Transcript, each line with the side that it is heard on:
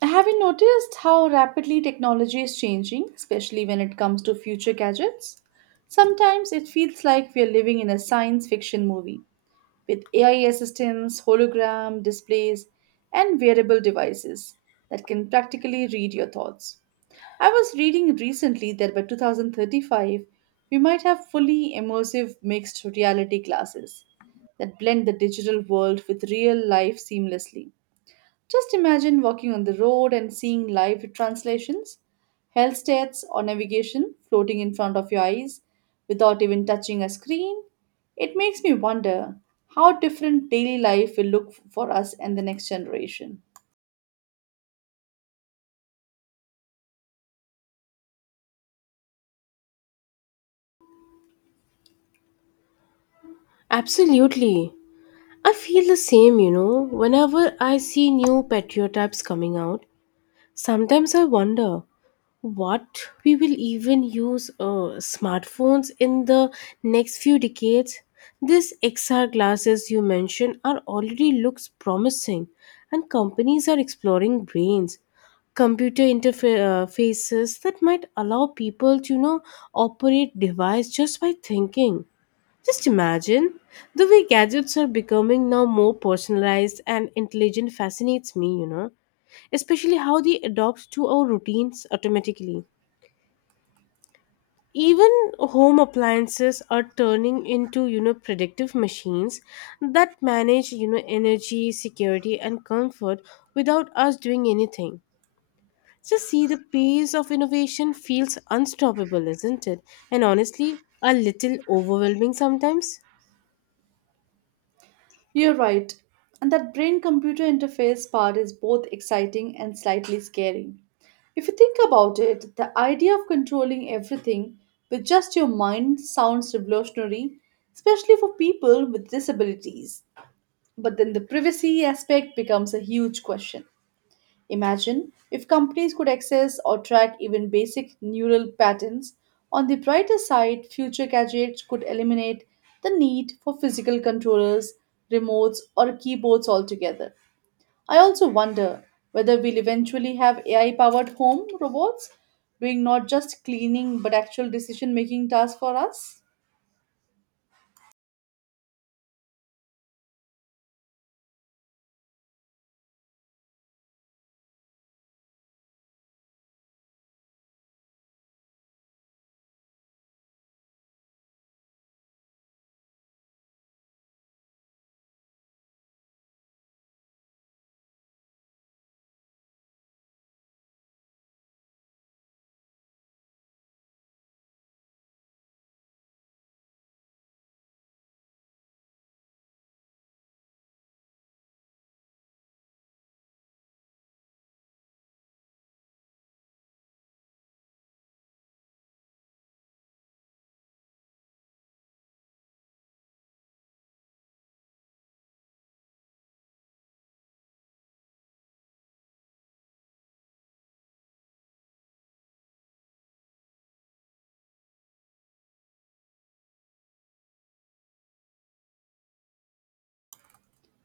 right: Have you noticed how rapidly technology is changing, especially when it comes to future gadgets? Sometimes it feels like we are living in a science fiction movie with AI assistants, hologram displays, and wearable devices that can practically read your thoughts. I was reading recently that by 2035, we might have fully immersive mixed reality glasses that blend the digital world with real life seamlessly. Just imagine walking on the road and seeing live translations, health stats, or navigation floating in front of your eyes without even touching a screen. It makes me wonder how different daily life will look for us and the next generation.
left: Absolutely. I feel the same, you know. Whenever I see new patriotypes coming out, sometimes I wonder what we will even use smartphones in the next few decades. These XR glasses you mentioned are already looks promising and companies are exploring brains computer interfaces that might allow people to, you know, operate device just by thinking. Just imagine, the way gadgets are becoming now more personalized and intelligent fascinates me, you know, especially how they adapt to our routines automatically. Even home appliances are turning into, you know, predictive machines that manage, you know, energy, security, and comfort without us doing anything. Just see the pace of innovation feels unstoppable, isn't it? And honestly, a little overwhelming sometimes.
right: You're right. And that brain computer interface part is both exciting and slightly scary. If you think about it, the idea of controlling everything with just your mind sounds revolutionary, especially for people with disabilities. But then the privacy aspect becomes a huge question. Imagine if companies could access or track even basic neural patterns. On the brighter side, future gadgets could eliminate the need for physical controllers, remotes, or keyboards altogether. I also wonder whether we'll eventually have AI powered home robots doing not just cleaning but actual decision making tasks for us.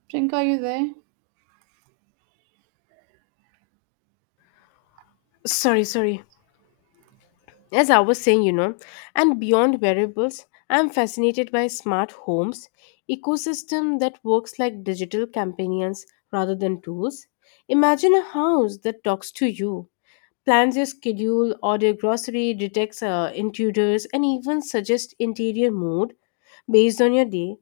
right: Prinka, are you there?
left: Sorry, sorry. As I was saying, you know, and beyond wearables, I'm fascinated by smart homes, ecosystem that works like digital companions rather than tools. Imagine a house that talks to you, plans your schedule, order grocery, detects intruders, and even suggests interior mood based on your day.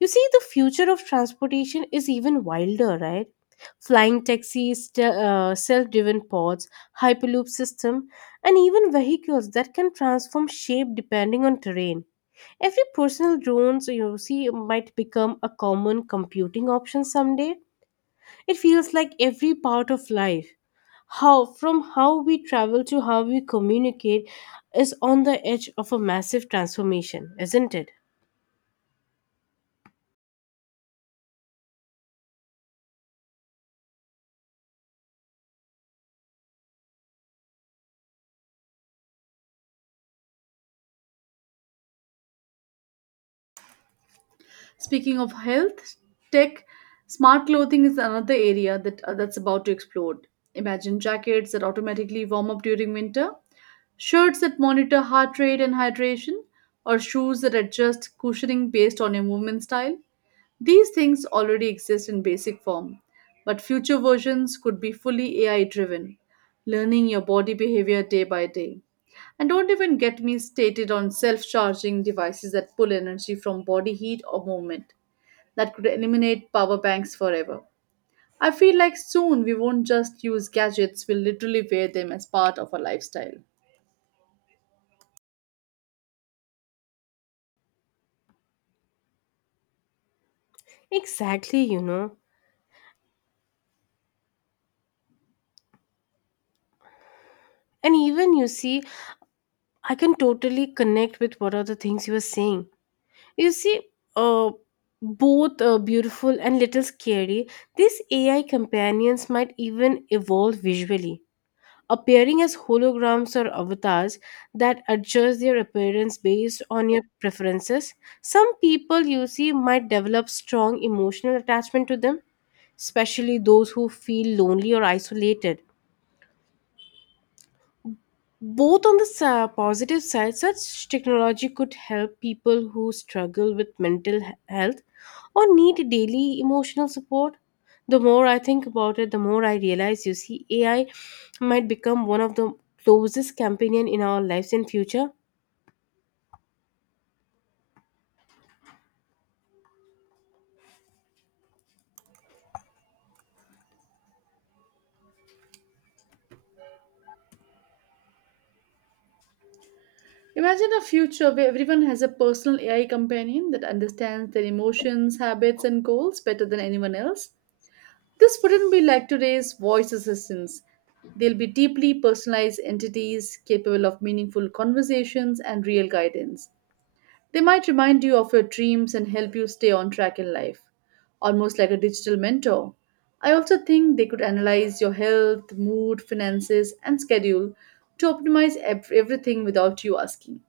left: You see, the future of transportation is even wilder, right? Flying taxis, self driven pods, hyperloop system, and even vehicles that can transform shape depending on terrain. Every personal drones you see might become a common computing option someday. It feels like every part of life, how from how we travel to how we communicate, is on the edge of a massive transformation, isn't it?
right: Speaking of health tech, smart clothing is another area that's about to explode. Imagine jackets that automatically warm up during winter, shirts that monitor heart rate and hydration, or shoes that adjust cushioning based on your movement style. These things already exist in basic form, but future versions could be fully AI driven, learning your body behavior day by day. And don't even get me stated on self charging devices that pull energy from body heat or movement that could eliminate power banks forever. I feel like soon we won't just use gadgets, we'll literally wear them as part of our lifestyle.
left: Exactly, you know. And even you see, I can totally connect with what are the things you were saying. You see, uh, both beautiful and little scary, these AI companions might even evolve visually, appearing as holograms or avatars that adjust their appearance based on your preferences. Some people, you see, might develop strong emotional attachment to them, especially those who feel lonely or isolated. Both on the positive side, such technology could help people who struggle with mental health, or need daily emotional support. The more I think about it, the more I realize, you see, AI might become one of the closest companion in our lives in future.
right: Imagine a future where everyone has a personal AI companion that understands their emotions, habits, and goals better than anyone else. This wouldn't be like today's voice assistants. They'll be deeply personalized entities capable of meaningful conversations and real guidance. They might remind you of your dreams and help you stay on track in life, almost like a digital mentor. I also think they could analyze your health, mood, finances, and schedule to optimize everything without you asking.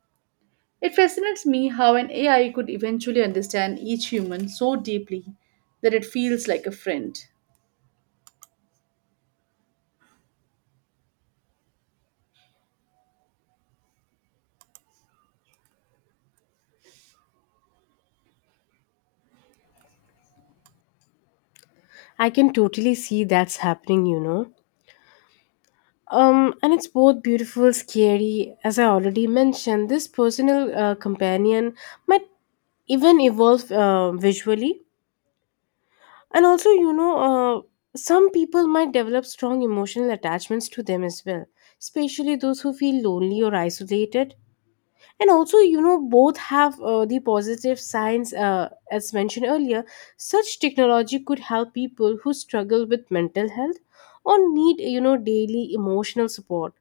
right: It fascinates me how an AI could eventually understand each human so deeply that it feels like a friend.
left: I can totally see that's happening, you know. And it's both beautiful scary as I already mentioned. This personal companion might even evolve visually. And also, you know, some people might develop strong emotional attachments to them as well, especially those who feel lonely or isolated. And also, you know, both have the positive signs, as mentioned earlier. Such technology could help people who struggle with mental health or need, you know, daily emotional support.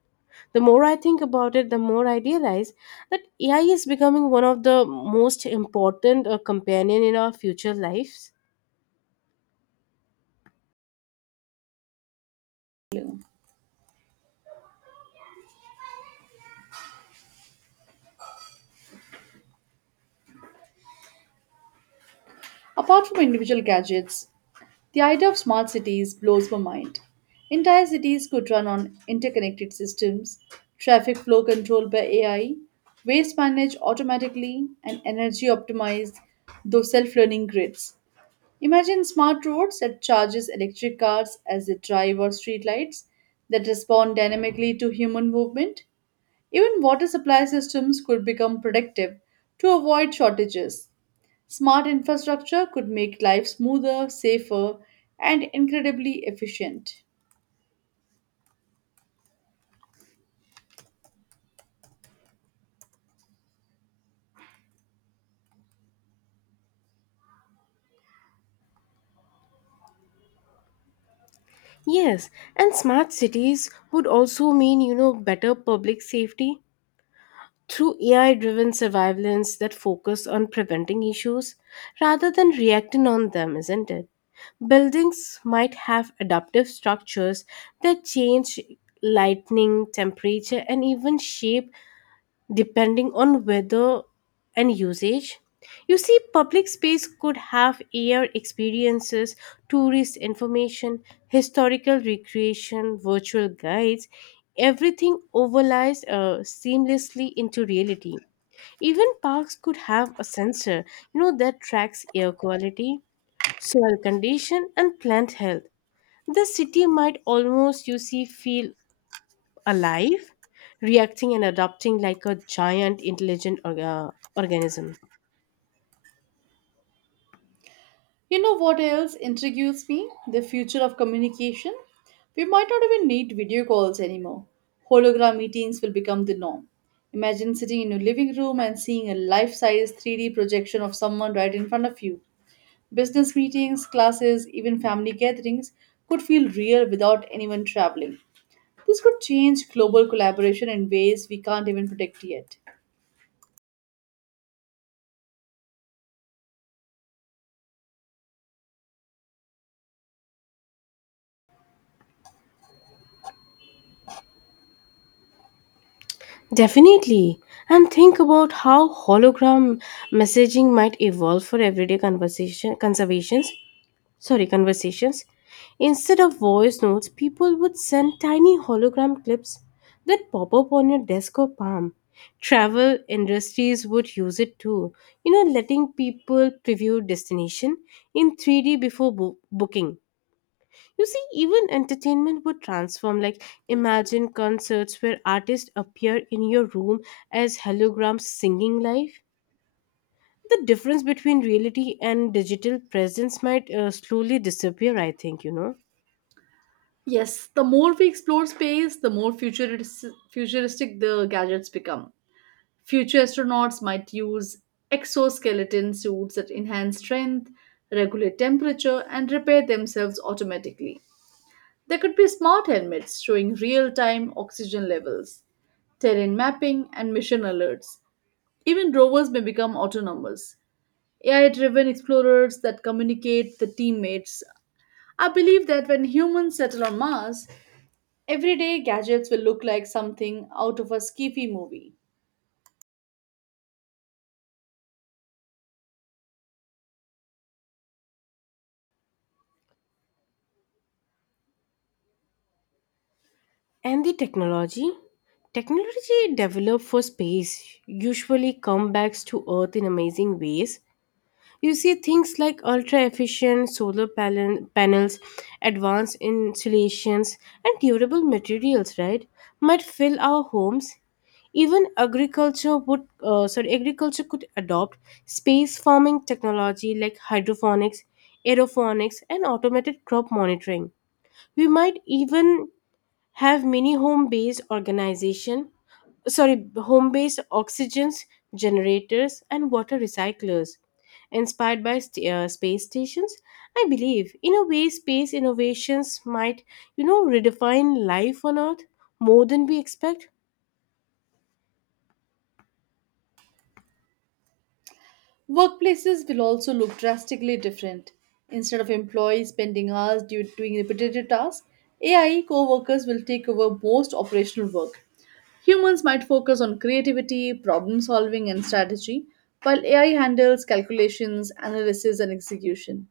left: The more I think about it, the more I realize that AI is becoming one of the most important companion in our future lives.
right: Apart from individual gadgets, the idea of smart cities blows my mind. Entire cities could run on interconnected systems, traffic flow controlled by AI, waste managed automatically, and energy optimized through self-learning grids. Imagine smart roads that charges electric cars as they drive or streetlights that respond dynamically to human movement. Even water supply systems could become predictive to avoid shortages. Smart infrastructure could make life smoother, safer, and incredibly efficient.
left: Yes, and smart cities would also mean, you know, better public safety through AI driven surveillance that focus on preventing issues rather than reacting on them, isn't it? Buildings might have adaptive structures that change lightning, temperature, and even shape depending on weather and usage. You see, public space could have air experiences, tourist information, historical recreation, virtual guides. Everything overlies seamlessly into reality. Even parks could have a sensor, you know, that tracks air quality, soil condition, and plant health. The city might almost, you see, feel alive, reacting and adapting like a giant intelligent organism.
right: You know what else intrigues me? The future of communication. We might not even need video calls anymore. Hologram meetings will become the norm. Imagine sitting in your living room and seeing a life size 3D projection of someone right in front of you. Business meetings, classes, even family gatherings could feel real without anyone traveling. This could change global collaboration in ways we can't even predict yet.
left: Definitely. And think about how hologram messaging might evolve for everyday conversation conservations. Sorry, conversations. Instead of voice notes, people would send tiny hologram clips that pop up on your desk or palm. Travel industries would use it too, you know, letting people preview destination in 3D before booking. You see, even entertainment would transform. Like, imagine concerts where artists appear in your room as holograms singing live. The difference between reality and digital presence might slowly disappear, I think, you know.
right: Yes, the more we explore space, the more futuristic the gadgets become. Future astronauts might use exoskeleton suits that enhance strength, regulate temperature, and repair themselves automatically. There could be smart helmets showing real time oxygen levels, terrain mapping, and mission alerts. Even rovers may become autonomous, AI driven explorers that communicate the teammates. I believe that when humans settle on Mars, everyday gadgets will look like something out of a skiffy movie.
left: And the technology? Technology developed for space usually comes back to Earth in amazing ways. You see, things like ultra efficient solar panels, advanced insulations, and durable materials, right, might fill our homes. Even agriculture could adopt space farming technology like hydroponics, aeroponics, and automated crop monitoring. We might even have many home-based organization sorry home-based oxygen generators and water recyclers inspired by space stations. I believe, in a way, space innovations might, you know, redefine life on Earth more than we expect.
right: Workplaces will also look drastically different. Instead of employees spending hours doing repetitive tasks, AI co workers will take over most operational work. Humans might focus on creativity, problem solving, and strategy, while AI handles calculations, analysis, and execution.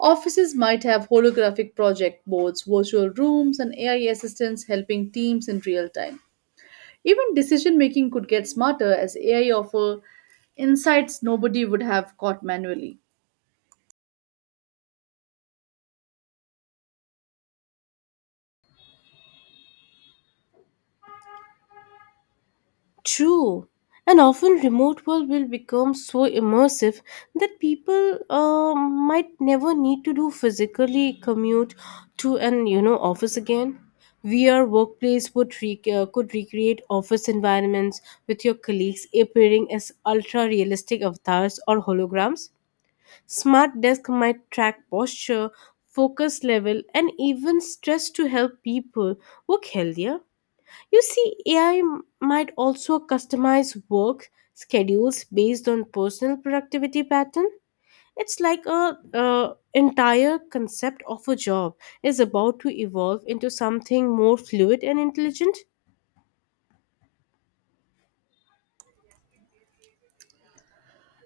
right: Offices might have holographic project boards, virtual rooms, and AI assistants helping teams in real time. Even decision making could get smarter as AI offer insights nobody would have caught manually.
left: True. And often remote work will become so immersive that people might never need to do physically commute to an, you know, office again. VR workplace could recreate office environments with your colleagues appearing as ultra realistic avatars or holograms. Smart desk might track posture, focus level, and even stress to help people work healthier. You see, AI might also customize work schedules based on personal productivity pattern. It's like a entire concept of a job is about to evolve into something more fluid and intelligent.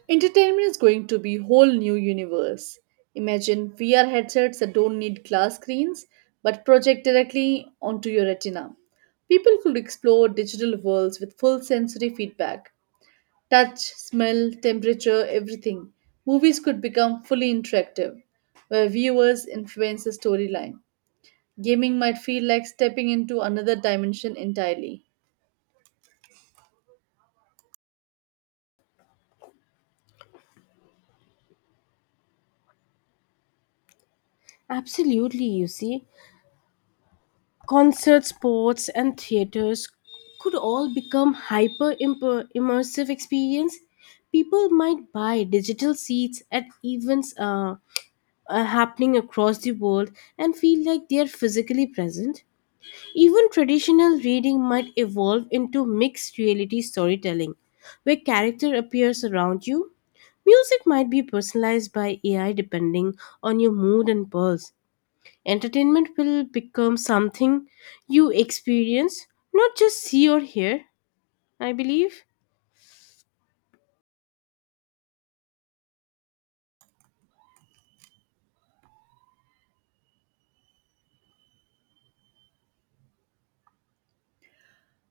right: Entertainment is going to be whole new universe. Imagine VR headsets that don't need glass screens but project directly onto your retina. People could explore digital worlds with full sensory feedback. Touch, smell, temperature, everything. Movies could become fully interactive, where viewers influence the storyline. Gaming might feel like stepping into another dimension entirely.
left: Absolutely, you see, concert sports and theaters could all become hyper immersive experience. People might buy digital seats at events happening across the world and feel like they are physically present. Even traditional reading might evolve into mixed reality storytelling, where character appears around you. Music might be personalized by AI depending on your mood and pulse. Entertainment will become something you experience, not just see or hear, I believe.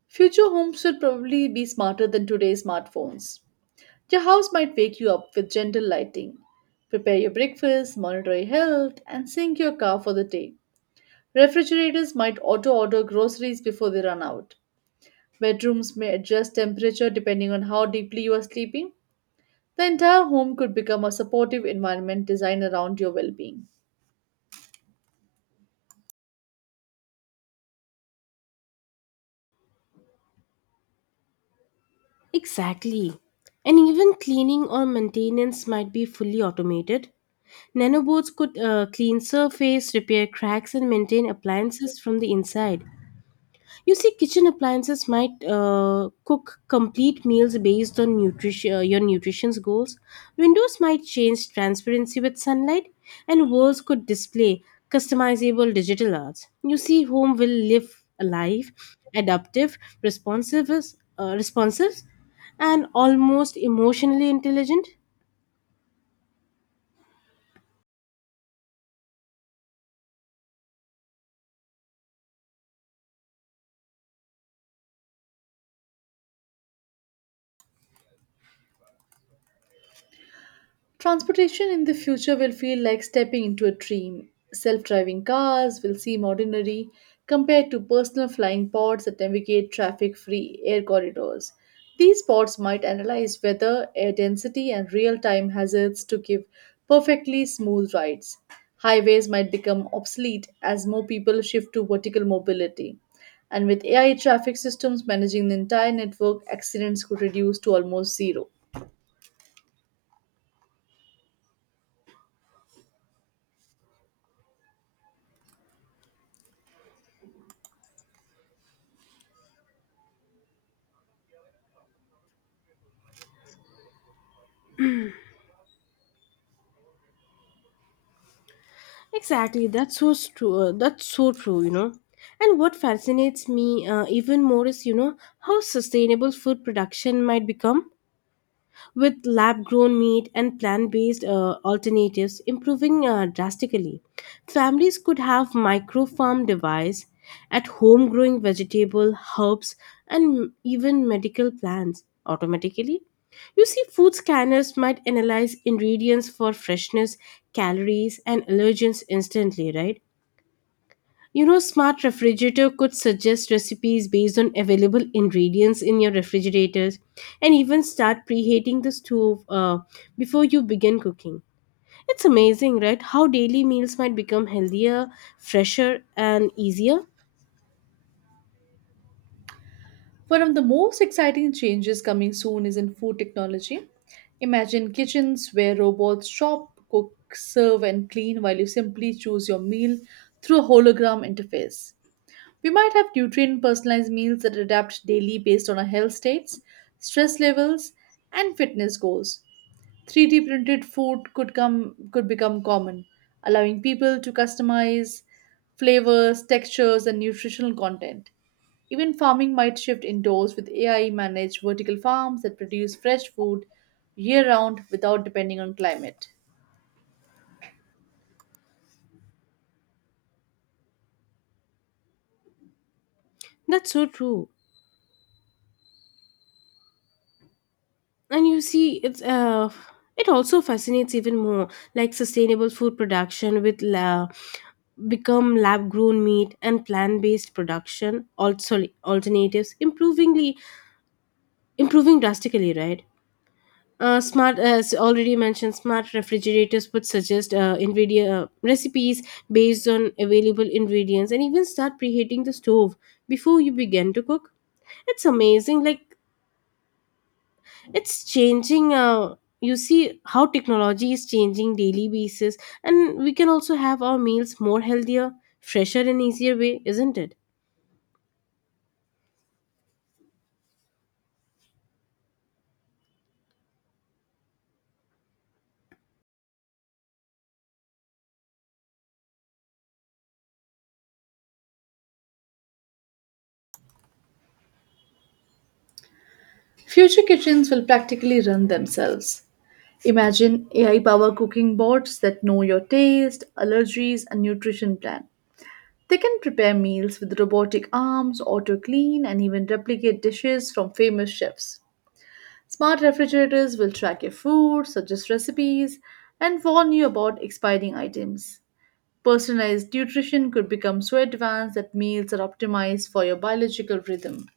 right: Future homes will probably be smarter than today's smartphones. Your house might wake you up with gentle lighting, prepare your breakfast, monitor your health, and sync your car for the day. Refrigerators might auto order groceries before they run out. Bedrooms may adjust temperature depending on how deeply you are sleeping. The entire home could become a supportive environment designed around your well being.
left: Exactly. And even cleaning or maintenance might be fully automated. Nanobots could clean surface, repair cracks, and maintain appliances from the inside. You see, kitchen appliances might cook complete meals based on your nutrition's goals. Windows might change transparency with sunlight, and walls could display customizable digital arts. You see, home will live alive, adaptive, responsive, and almost emotionally intelligent.
right: Transportation in the future will feel like stepping into a dream. Self driving cars will seem ordinary compared to personal flying pods that navigate traffic free air corridors. These pods might analyze weather, air density, and real time hazards to give perfectly smooth rides. Highways might become obsolete as more people shift to vertical mobility. And with AI traffic systems managing the entire network, accidents could reduce to almost zero.
left: Exactly, that's so true. That's so true, you know. And what fascinates me even more is, you know, how sustainable food production might become with lab grown meat and plant based alternatives improving drastically. Families could have micro farm device at home growing vegetable, herbs, and even medical plants automatically. You see, food scanners might analyze ingredients for freshness, calories, and allergens instantly, right? You know, smart refrigerator could suggest recipes based on available ingredients in your refrigerators and even start preheating the stove before you begin cooking. It's amazing, right? How daily meals might become healthier, fresher, and easier.
right: One of the most exciting changes coming soon is in food technology. Imagine kitchens where robots shop, cook, serve, and clean while you simply choose your meal through a hologram interface. We might have nutrient personalized meals that adapt daily based on our health states, stress levels, and fitness goals. 3D printed food could become common, allowing people to customize flavors, textures, and nutritional content. Even farming might shift indoors with AI managed vertical farms that produce fresh food year round without depending on climate.
left: That's so true. And you see, it's it also fascinates even more, like sustainable food production with la- become lab grown meat and plant based production also alternatives improving drastically, right? Smart, as already mentioned, smart refrigerators would suggest ingredient recipes based on available ingredients and even start preheating the stove before you begin to cook. It's amazing, like it's changing. You see how technology is changing daily basis, and we can also have our meals more healthier, fresher, and easier way, isn't it?
right: Future kitchens will practically run themselves. Imagine AI power cooking bots that know your taste, allergies, and nutrition plan. They can prepare meals with robotic arms, auto clean, and even replicate dishes from famous chefs. Smart refrigerators will track your food, suggest recipes, and warn you about expiring items. Personalized nutrition could become so advanced that meals are optimized for your biological rhythm.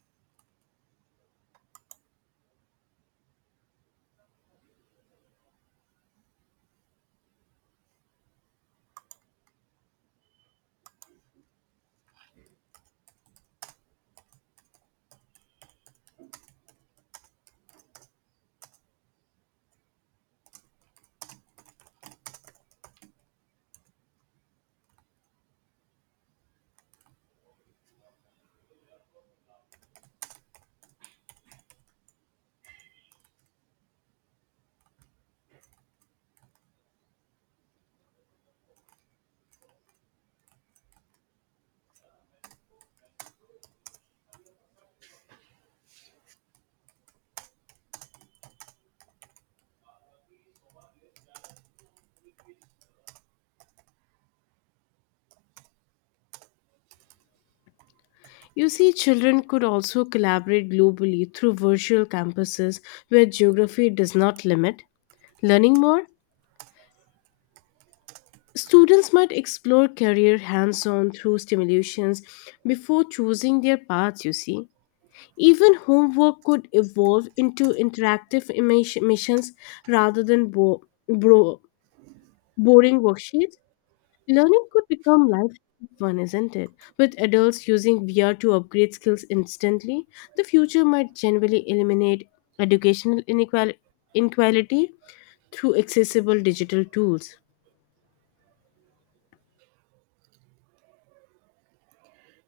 left: You see, children could also collaborate globally through virtual campuses where geography does not limit. Learning more, students might explore career hands on through stimulations before choosing their paths, you see. Even homework could evolve into interactive missions rather than bro- boring worksheets. Learning could become life fun, isn't it? With adults using VR to upgrade skills instantly, the future might generally eliminate educational inequality through accessible digital tools.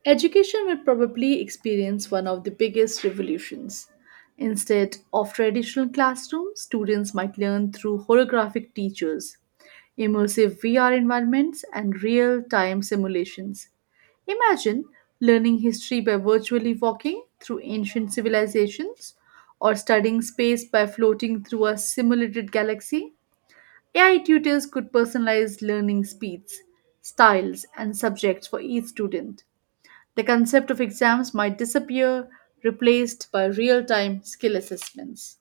right: Education will probably experience one of the biggest revolutions. Instead of traditional classrooms, students might learn through holographic teachers, immersive VR environments, and real time simulations. Imagine learning history by virtually walking through ancient civilizations or studying space by floating through a simulated galaxy. AI tutors could personalize learning speeds, styles, and subjects for each student. The concept of exams might disappear, replaced by real time skill assessments.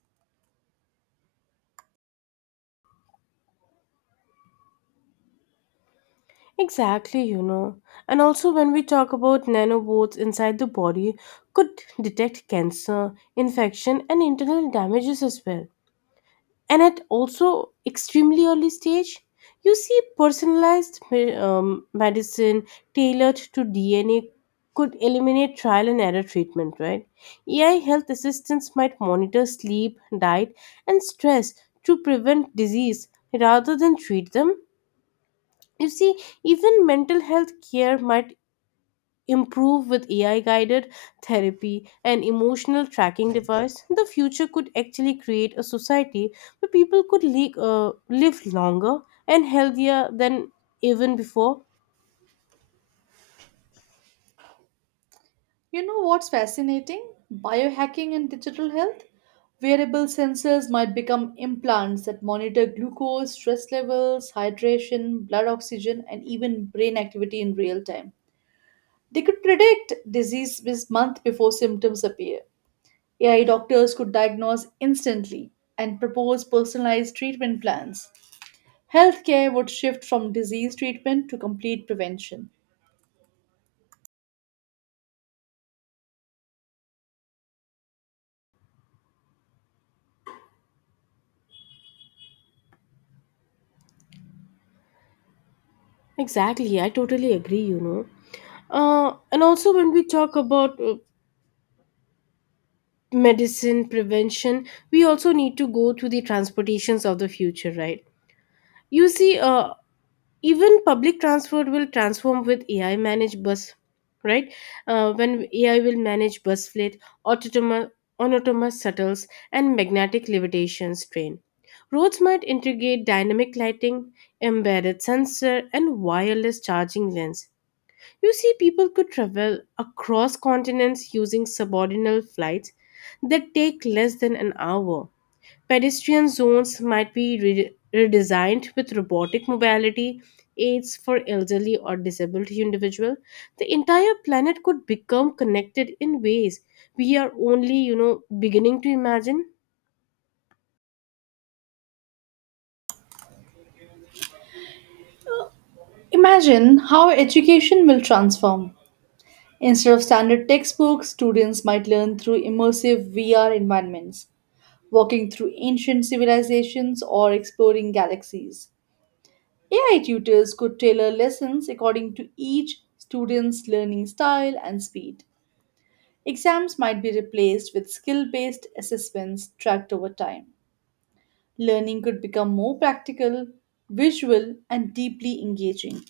left: Exactly, you know. And also, when we talk about nanobots inside the body, could detect cancer, infection, and internal damages as well, and at also extremely early stage. You see, medicine tailored to DNA could eliminate trial and error treatment, right? AI health assistants might monitor sleep, diet, and stress to prevent disease rather than treat them. You see, even mental health care might improve with AI guided therapy and emotional tracking device. The future could actually create a society where people could live longer and healthier than even before.
right: You know what's fascinating? Biohacking and digital health? Wearable sensors might become implants that monitor glucose, stress levels, hydration, blood oxygen, and even brain activity in real time. They could predict disease this month before symptoms appear. AI doctors could diagnose instantly and propose personalized treatment plans. Healthcare would shift from disease treatment to complete prevention.
left: Exactly, I totally agree, you know. And also, when we talk about medicine prevention, we also need to go to the transportations of the future, right? You see, even public transport will transform with AI managed bus, right? When AI will manage bus fleet, autonomous autonomous shuttles, and magnetic levitations train. Roads might integrate dynamic lighting, embedded sensor, and wireless charging lanes. You see, people could travel across continents using subordinate flights that take less than an hour. Pedestrian zones might be redesigned with robotic mobility aids for elderly or disabled individual. The entire planet could become connected in ways we are only, you know, beginning to imagine.
right: Imagine how education will transform. Instead of standard textbooks, students might learn through immersive VR environments, walking through ancient civilizations or exploring galaxies. AI tutors could tailor lessons according to each student's learning style and speed. Exams might be replaced with skill based assessments tracked over time. Learning could become more practical, visual, and deeply engaging.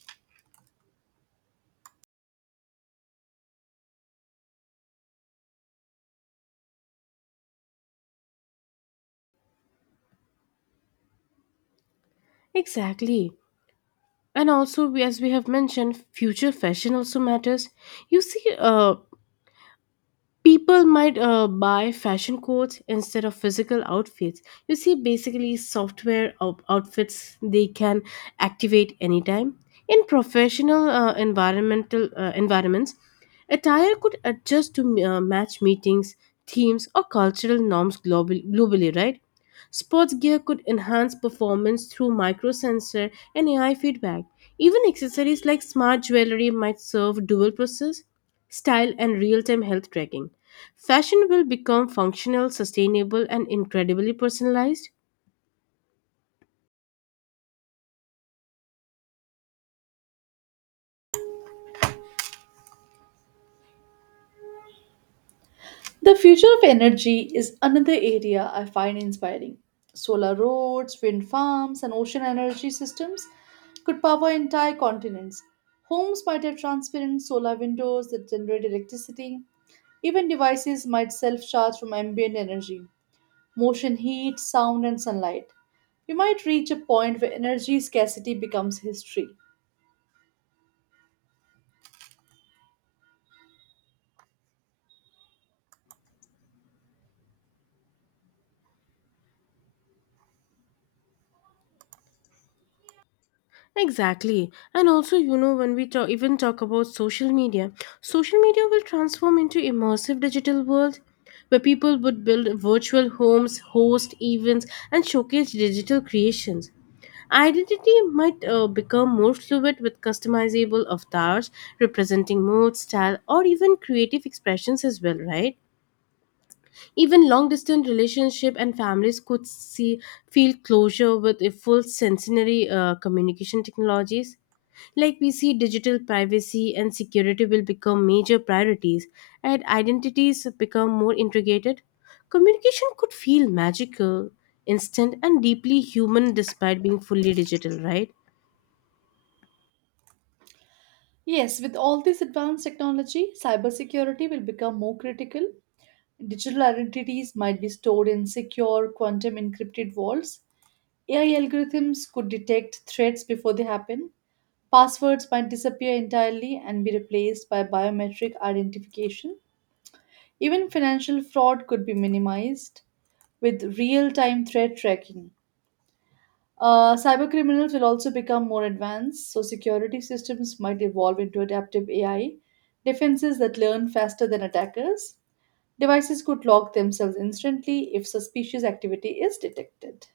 left: Exactly. And also, as we have mentioned, future fashion also matters. You see, people might buy fashion codes instead of physical outfits. You see, basically software outfits they can activate anytime. In professional environmental environments, attire could adjust to match meetings themes or cultural norms globally, right? Sports gear could enhance performance through microsensor and AI feedback. Even accessories like smart jewelry might serve dual purposes, style, and real time health tracking. Fashion will become functional, sustainable, and incredibly personalized.
right: The future of energy is another area I find inspiring. Solar roads, wind farms, and ocean energy systems could power entire continents. Homes might have transparent solar windows that generate electricity. Even devices might self charge from ambient energy, motion, heat, sound, and sunlight. We might reach a point where energy scarcity becomes history.
left: Exactly. And also, you know, when we talk, even talk about social media will transform into immersive digital world where people would build virtual homes, host events, and showcase digital creations. Identity might become more fluid with customizable avatars representing mood, style, or even creative expressions as well, right? Even long distance relationships and families could see feel closure with a full sensory communication technologies. Like we see, digital privacy and security will become major priorities, and identities become more integrated. Communication could feel magical, instant, and deeply human despite being fully digital, right?
right: Yes, with all this advanced technology, cybersecurity will become more critical. Digital identities might be stored in secure, quantum encrypted vaults. AI algorithms could detect threats before they happen. Passwords might disappear entirely and be replaced by biometric identification. Even financial fraud could be minimized with real time threat tracking. Cyber criminals will also become more advanced, so security systems might evolve into adaptive AI, defenses that learn faster than attackers. Devices could lock themselves instantly if suspicious activity is detected.